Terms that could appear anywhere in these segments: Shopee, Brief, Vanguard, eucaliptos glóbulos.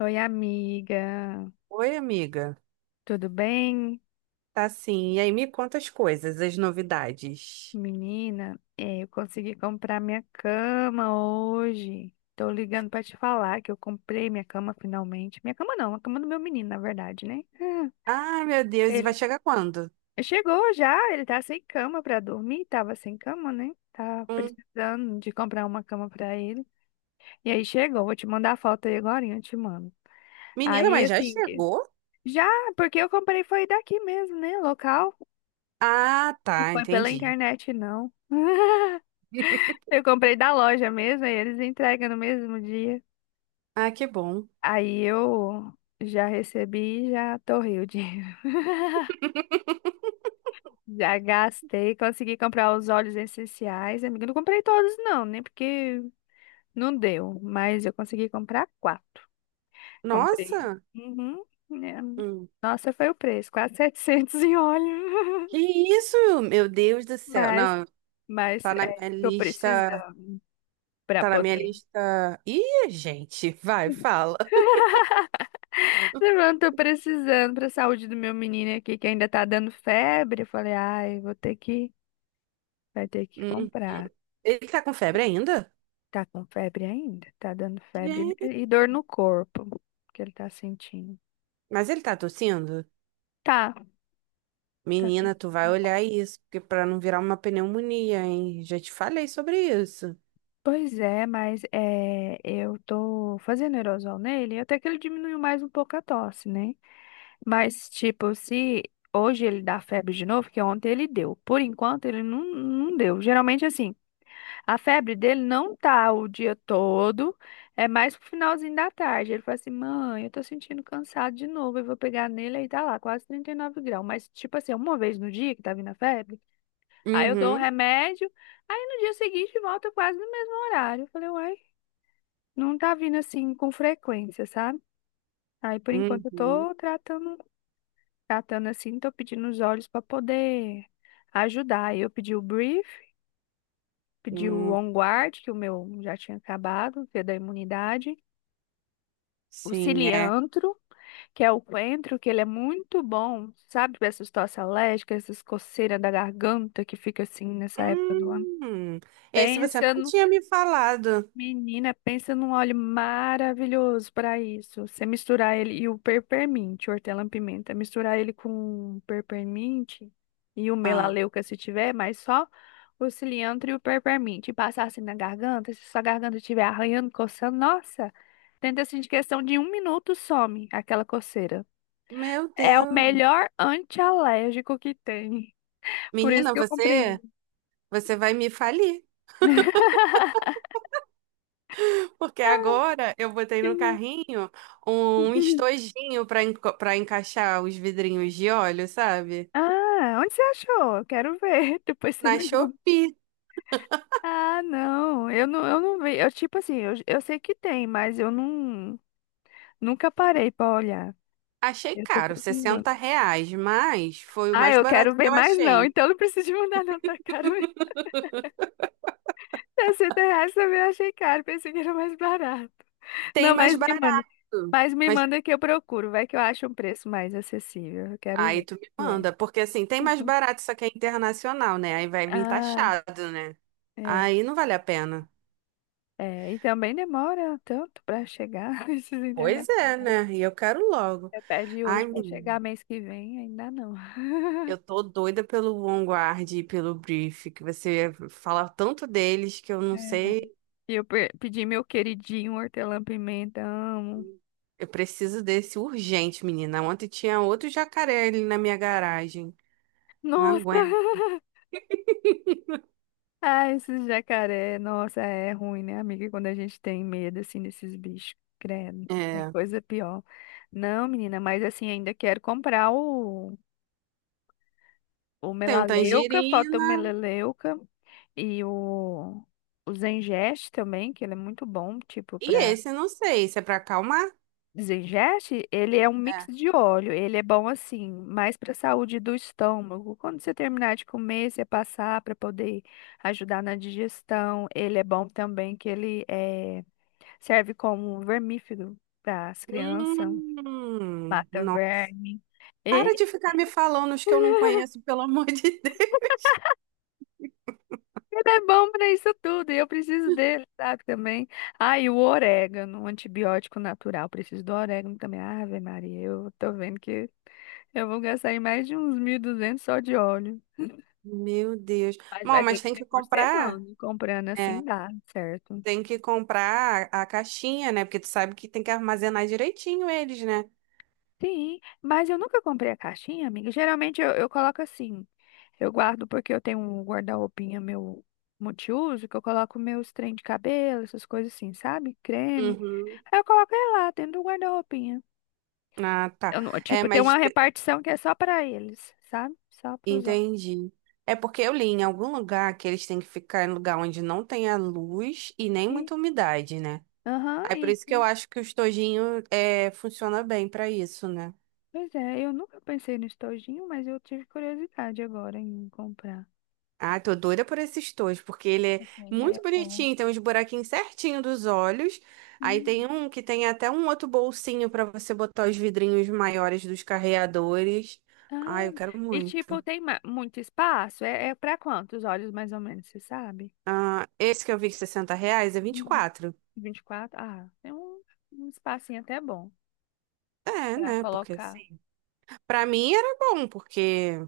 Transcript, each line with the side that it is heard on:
left: Oi, amiga.
right: Oi, amiga.
left: Tudo bem?
right: Tá sim. E aí, me conta as coisas, as novidades.
left: Menina, é, eu consegui comprar minha cama hoje. Tô ligando pra te falar que eu comprei minha cama finalmente. Minha cama não, a cama do meu menino, na verdade, né? Ah,
right: Ai, meu Deus, e vai
left: Ele
right: chegar quando?
left: chegou já, ele tá sem cama pra dormir, tava sem cama, né? Tá
right: Hum.
left: precisando de comprar uma cama pra ele. E aí chegou, vou te mandar a foto aí agora, eu te mando.
right: Menina,
left: Aí,
right: mas já
left: assim, que-
right: chegou?
left: já, porque eu comprei foi daqui mesmo, né? Local.
right: Ah,
left: Não
right: tá,
left: foi pela
right: entendi.
left: internet, não. Eu comprei da loja mesmo, aí eles entregam no mesmo dia.
right: Ah, que bom.
left: Aí eu já recebi e já torrei o dinheiro. Já gastei, consegui comprar os óleos essenciais, amiga. Eu não comprei todos, não, nem porque não deu, mas eu consegui comprar quatro. Comprei.
right: Nossa!
left: Uhum. né?
right: Hum.
left: Nossa, foi o preço, quase 700 em óleo.
right: Que isso? Meu Deus do céu.
left: Mas,
right: Não,
left: mas
right: tá na
left: é,
right: minha
left: tô
right: lista.
left: precisando para
right: Tá na minha
left: poder.
right: lista. Ih, gente, vai, fala.
left: Mano, tô precisando pra saúde do meu menino aqui que ainda tá dando febre. Eu falei, ai, vou ter que, vai ter que
right: Hum.
left: comprar.
right: Ele tá com febre ainda?
left: Tá com febre ainda? Tá dando febre e
right: Gente.
left: e dor no corpo que ele tá sentindo.
right: Mas ele tá tossindo?
left: Tá, tá.
right: Menina, tu vai olhar isso, porque para não virar uma pneumonia, hein? Já te falei sobre isso.
left: Pois é, mas é, eu tô fazendo aerosol nele, até que ele diminuiu mais um pouco a tosse, né? Mas, tipo, se hoje ele dá febre de novo, que ontem ele deu. Por enquanto, ele não deu. Geralmente, assim. A febre dele não tá o dia todo, é mais pro finalzinho da tarde. Ele fala assim: mãe, eu tô sentindo cansado de novo. Eu vou pegar nele aí tá lá, quase 39 graus. Mas, tipo assim, uma vez no dia que tá vindo a febre, aí eu dou o
right: Uhum,
left: remédio, aí no dia seguinte volta quase no mesmo horário. Eu falei: uai, não tá vindo assim com frequência, sabe? Aí por enquanto eu
right: uhum,
left: tô tratando, tratando assim, tô pedindo os olhos pra poder ajudar. Aí eu pedi o brief. Pedi o
right: hum,
left: Onguard, que o meu já tinha acabado, que é da imunidade. O
right: sim, é.
left: Ciliantro, que é o coentro, que ele é muito bom, sabe, para essas tosse alérgicas, essas coceiras da garganta que fica assim nessa época do ano.
right: Hum, esse você
left: Pensa
right: não tinha me falado.
left: Menina, pensa num óleo maravilhoso para isso. Você misturar ele e o peppermint, hortelã-pimenta, misturar ele com peppermint e o
right: Ah,
left: melaleuca se tiver, mas só o cilantro e o peppermint. E passar assim na garganta, se sua garganta estiver arranhando, coçando, nossa, tenta assim de questão de um minuto some aquela coceira.
right: meu
left: É o
right: Deus.
left: melhor antialérgico que tem. Por isso
right: Menina,
left: que eu comprei
right: você,
left: ele.
right: você vai me falir, porque agora eu botei no carrinho um estojinho para encaixar os vidrinhos de óleo, sabe?
left: Ah, onde você achou? Eu quero ver. Depois você
right: Na
left: me manda.
right: Shopee.
left: Ah, não, eu não vi. Eu, tipo assim, eu sei que tem, mas eu não, nunca parei pra olhar.
right: Achei
left: Eu tô
right: caro,
left: precisando.
right: R$ 60, mas foi o
left: Ah,
right: mais
left: eu quero
right: barato que
left: ver
right: eu
left: mais não,
right: achei.
left: então não preciso de mandar não, tá caro mesmo. R$ 60 também eu achei caro, pensei que era mais barato.
right: Tem
left: Não,
right: mais
left: mas me manda.
right: barato.
left: Mas me
right: Mas
left: manda que eu procuro, vai que eu acho um preço mais acessível. Eu quero
right: aí
left: ver
right: tu
left: qual
right: me
left: que é.
right: manda, porque assim, tem mais barato, só que é internacional, né? Aí vai vir
left: Ah,
right: taxado, né?
left: é,
right: Aí não vale a pena.
left: é. E também demora tanto pra chegar esses
right: Pois é,
left: internacionais.
right: né? E eu quero logo.
left: Você pede
right: Ai,
left: hoje pra
right: menina,
left: chegar mês que vem, ainda não.
right: eu tô doida pelo Vanguard e pelo Brief, que você fala tanto deles que eu não
left: É.
right: sei.
left: E eu pedi meu queridinho hortelã-pimenta, amo.
right: Eu preciso desse urgente, menina. Ontem tinha outro jacaré ali na minha garagem. Eu não
left: Nossa!
right: aguento.
left: Ah, esses jacaré, nossa, é ruim, né, amiga? Quando a gente tem medo, assim, desses bichos, credo, é
right: É.
left: coisa pior. Não, menina, mas assim, ainda quero comprar o
right: Tem um
left: melaleuca, falta o
right: tangerina.
left: melaleuca e o, o Zengeste também, que ele é muito bom, tipo,
right: E
left: pra
right: esse, não sei, se é pra acalmar?
left: Zingeste, ele é um mix
right: É.
left: de óleo. Ele é bom assim, mais para a saúde do estômago. Quando você terminar de comer, você passar para poder ajudar na digestão. Ele é bom também que serve como um vermífugo para as crianças, mata
right: Não.
left: verme.
right: Para de ficar me falando os que eu não conheço, pelo amor de Deus.
left: Ele é bom pra isso tudo, e eu preciso dele, sabe, também. Ah, e o orégano, um antibiótico natural, preciso do orégano também. Ave Maria, eu tô vendo que eu vou gastar aí mais de uns 1.200 só de óleo.
right: Meu Deus.
left: Mas
right: Bom,
left: vai ter
right: mas
left: que
right: tem
left: ser
right: que
left: por
right: comprar.
left: semana, comprando assim
right: É,
left: dá, certo?
right: tem que comprar a caixinha, né? Porque tu sabe que tem que armazenar direitinho eles, né?
left: Sim, mas eu nunca comprei a caixinha, amiga. Geralmente eu coloco assim. Eu guardo porque eu tenho um guarda-roupinha meu multiuso, que eu coloco meus trem de cabelo, essas coisas assim, sabe? Creme.
right: Uhum.
left: Aí eu coloco ele lá dentro do guarda-roupinha.
right: Ah, tá.
left: Eu não-
right: É,
left: tipo, tem uma
right: mas
left: repartição que é só pra eles, sabe? Só pros homens.
right: entendi. É porque eu li em algum lugar que eles têm que ficar em lugar onde não tenha luz e nem
left: E-
right: muita umidade, né?
left: Aham,
right: Aí por isso que eu
left: isso.
right: acho que o estojinho é, funciona bem pra isso, né?
left: Pois é, eu nunca pensei no estojinho, mas eu tive curiosidade agora em comprar.
right: Ah, tô doida por esse estojo, porque ele é
left: Achei a
right: muito
left: ideia boa.
right: bonitinho, tem uns buraquinhos certinho dos olhos. Aí tem
left: Hum.
right: um que tem até um outro bolsinho pra você botar os vidrinhos maiores dos carreadores. Ai,
left: Ah,
right: eu quero
left: e
right: muito.
left: tipo, tem muito espaço? É para quantos olhos, mais ou menos, você sabe?
right: Ah, esse que eu vi de R$ 60 é vinte e
left: Uhum.
right: quatro.
left: 24. Ah, tem um, um espacinho até bom
right: É,
left: pra
right: né? Porque
left: colocar.
right: assim, pra mim era bom, porque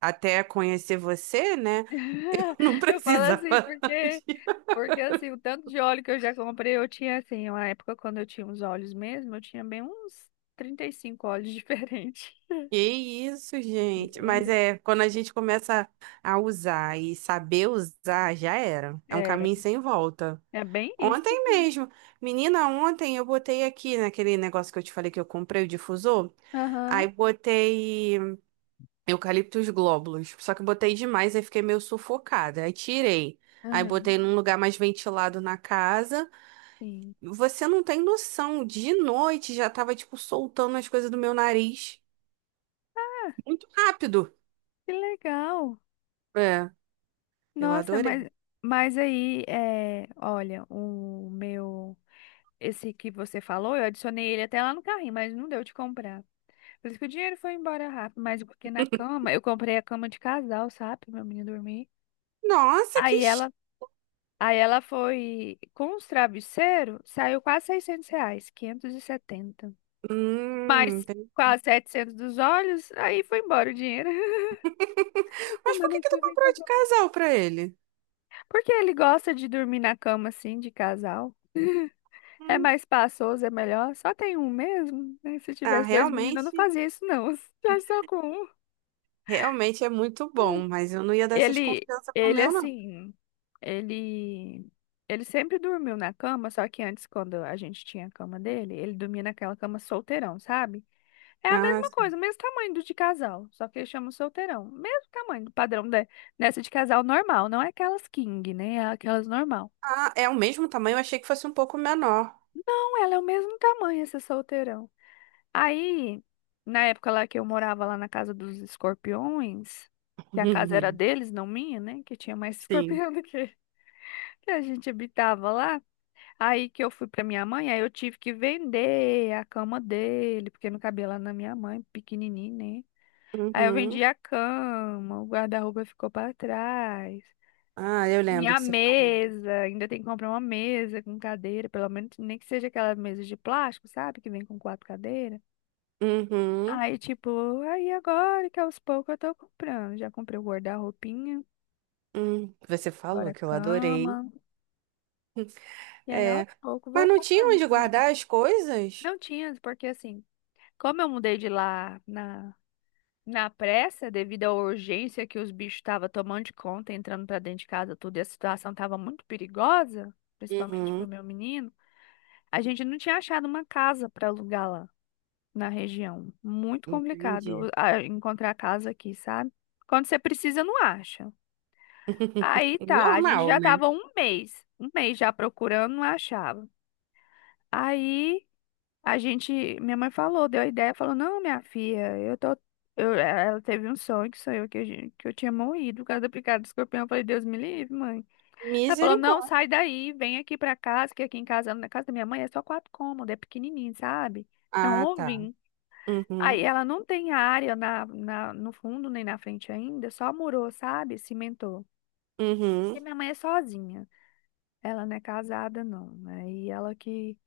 right: até conhecer você, né? Eu não
left: Eu falo
right: precisava.
left: assim porque, porque assim, o tanto de óleo que eu já comprei, eu tinha assim, uma época quando eu tinha os olhos mesmo, eu tinha bem uns 35 olhos diferentes.
right: Que isso, gente. Mas
left: Beleza.
right: é, quando a gente começa a usar e saber usar, já era. É um
left: É,
right: caminho sem volta.
left: é bem isso.
right: Ontem mesmo, menina, ontem eu botei aqui naquele negócio que eu te falei que eu comprei o difusor,
left: Aham,
right: aí botei eucaliptos glóbulos. Só que eu botei demais, aí fiquei meio sufocada. Aí tirei. Aí
left: aham,
right: botei num lugar mais ventilado na casa.
left: sim.
right: Você não tem noção, de noite já tava tipo soltando as coisas do meu nariz. Muito rápido.
left: Que legal.
right: É. Eu
left: Nossa,
right: adorei.
left: mas aí, é, olha, o meu, esse que você falou, eu adicionei ele até lá no carrinho, mas não deu de comprar. Por isso que o dinheiro foi embora rápido, mas porque na cama, eu comprei a cama de casal, sabe, pra meu menino dormir.
right: Nossa, que.
left: Aí ela, aí ela foi, com os travesseiros, saiu quase R$ 600, 570. Mas
right: Entendi.
left: quase 700 dos olhos, aí foi embora o dinheiro.
right: Mas por que
left: Semana
right: que tu
left: que vem
right: comprou de
left: comprar.
right: casal pra ele?
left: Porque ele gosta de dormir na cama, assim, de casal. É
right: Hum,
left: mais espaçoso, é melhor. Só tem um mesmo, né? Se
right: ah,
left: tivesse dois meninos, eu não
right: realmente,
left: fazia isso, não. Já só com um.
right: realmente é muito
left: Hum.
right: bom, mas eu não ia dar essas
left: Ele,
right: confianças pro
left: ele
right: meu, não.
left: assim, ele, ele sempre dormiu na cama, só que antes, quando a gente tinha a cama dele, ele dormia naquela cama solteirão, sabe? É a
right: Ah,
left: mesma
right: sim.
left: coisa, o mesmo tamanho do de casal, só que ele chama solteirão. Mesmo tamanho do padrão de, dessa de casal normal, não é aquelas king, né? É aquelas normal.
right: Ah, é o mesmo tamanho, eu achei que fosse um pouco menor.
left: Não, ela é o mesmo tamanho, essa solteirão. Aí, na época lá que eu morava lá na casa dos escorpiões, que a casa era deles, não minha, né? Que tinha mais
right: Sim.
left: escorpião do que a gente habitava lá. Aí que eu fui pra minha mãe, aí eu tive que vender a cama dele, porque não cabia lá na minha mãe, pequenininho, né? Aí eu
right: Uhum.
left: vendi a cama, o guarda-roupa ficou pra trás.
right: Ah, eu lembro
left: Minha
right: que você falou.
left: mesa, ainda tem que comprar uma mesa com cadeira, pelo menos nem que seja aquela mesa de plástico, sabe? Que vem com quatro cadeiras.
right: Uhum.
left: Aí, tipo, aí agora que aos poucos eu tô comprando. Já comprei o guarda-roupinha,
right: Você
left: agora
right: falou
left: a
right: que eu adorei.
left: cama. E aí,
right: É.
left: aos poucos, vou
right: Mas não tinha
left: comprando as
right: onde
left: coisas.
right: guardar as coisas?
left: Não tinha, porque assim, como eu mudei de lá na pressa, devido à urgência que os bichos estavam tomando de conta, entrando pra dentro de casa, tudo, e a situação tava muito perigosa, principalmente pro
right: Uhum.
left: meu menino, a gente não tinha achado uma casa pra alugar lá na região. Muito
right: Entendi.
left: complicado encontrar casa aqui, sabe? Quando você precisa, não acha. Aí tá, a gente
right: Normal,
left: já
right: né?
left: tava um mês já procurando, não achava. Aí a gente, minha mãe falou, deu a ideia, falou: Não, minha filha, eu tô. Ela teve um sonho que sonhou que eu tinha morrido por causa do picado do escorpião. Eu falei: Deus me livre, mãe. Ela falou: Não,
right: Misericórdia.
left: sai daí, vem aqui pra casa, que aqui em casa, na casa da minha mãe, é só quatro cômodos, é pequenininho, sabe? É um
right: Ah, tá.
left: ovinho. Aí
right: Uhum,
left: ela não tem área no fundo nem na frente ainda, só murou, sabe? Cimentou. Porque
right: uhum.
left: minha mãe é sozinha. Ela não é casada, não, né? E ela que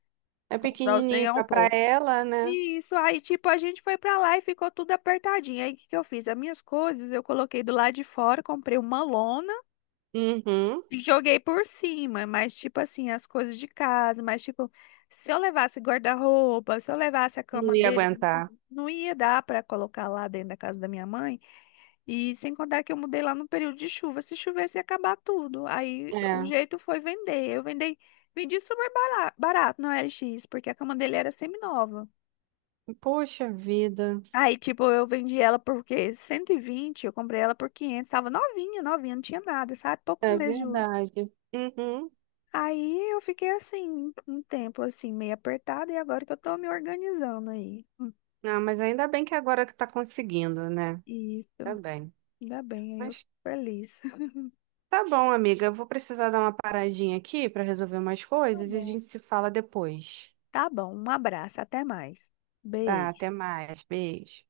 right: É
left: constrói os trem
right: pequenininho
left: ao
right: só pra
left: pouco.
right: ela, né?
left: E isso aí, tipo, a gente foi pra lá e ficou tudo apertadinho. Aí o que que eu fiz? As minhas coisas eu coloquei do lado de fora, comprei uma lona
right: Uhum.
left: e joguei por cima. Mas, tipo assim, as coisas de casa, mas, tipo, se eu levasse guarda-roupa, se eu levasse a cama
right: Não ia
left: dele,
right: aguentar.
left: não ia dar pra colocar lá dentro da casa da minha mãe. E sem contar que eu mudei lá no período de chuva. Se chovesse, ia acabar tudo. Aí o
right: É.
left: jeito foi vender. Vendi super barato no LX, porque a cama dele era semi-nova.
right: Poxa vida.
left: Aí, tipo, eu vendi ela por quê? 120. Eu comprei ela por 500. Tava novinha, novinha, não tinha nada, sabe? Poucos
right: É
left: meses de uso.
right: verdade. Uhum.
left: Aí eu fiquei assim, um tempo assim, meio apertada, e agora que eu tô me organizando aí.
right: Não, mas ainda bem que agora que tá conseguindo, né? Tá
left: Isso,
right: bem.
left: ainda bem, aí eu fico
right: Mas
left: feliz.
right: tá bom, amiga. Eu vou precisar dar uma paradinha aqui pra resolver umas
left: Tá
right: coisas e a
left: bom.
right: gente se fala depois.
left: Tá bom, um abraço, até mais.
right: Tá,
left: Beijo.
right: até mais. Beijo.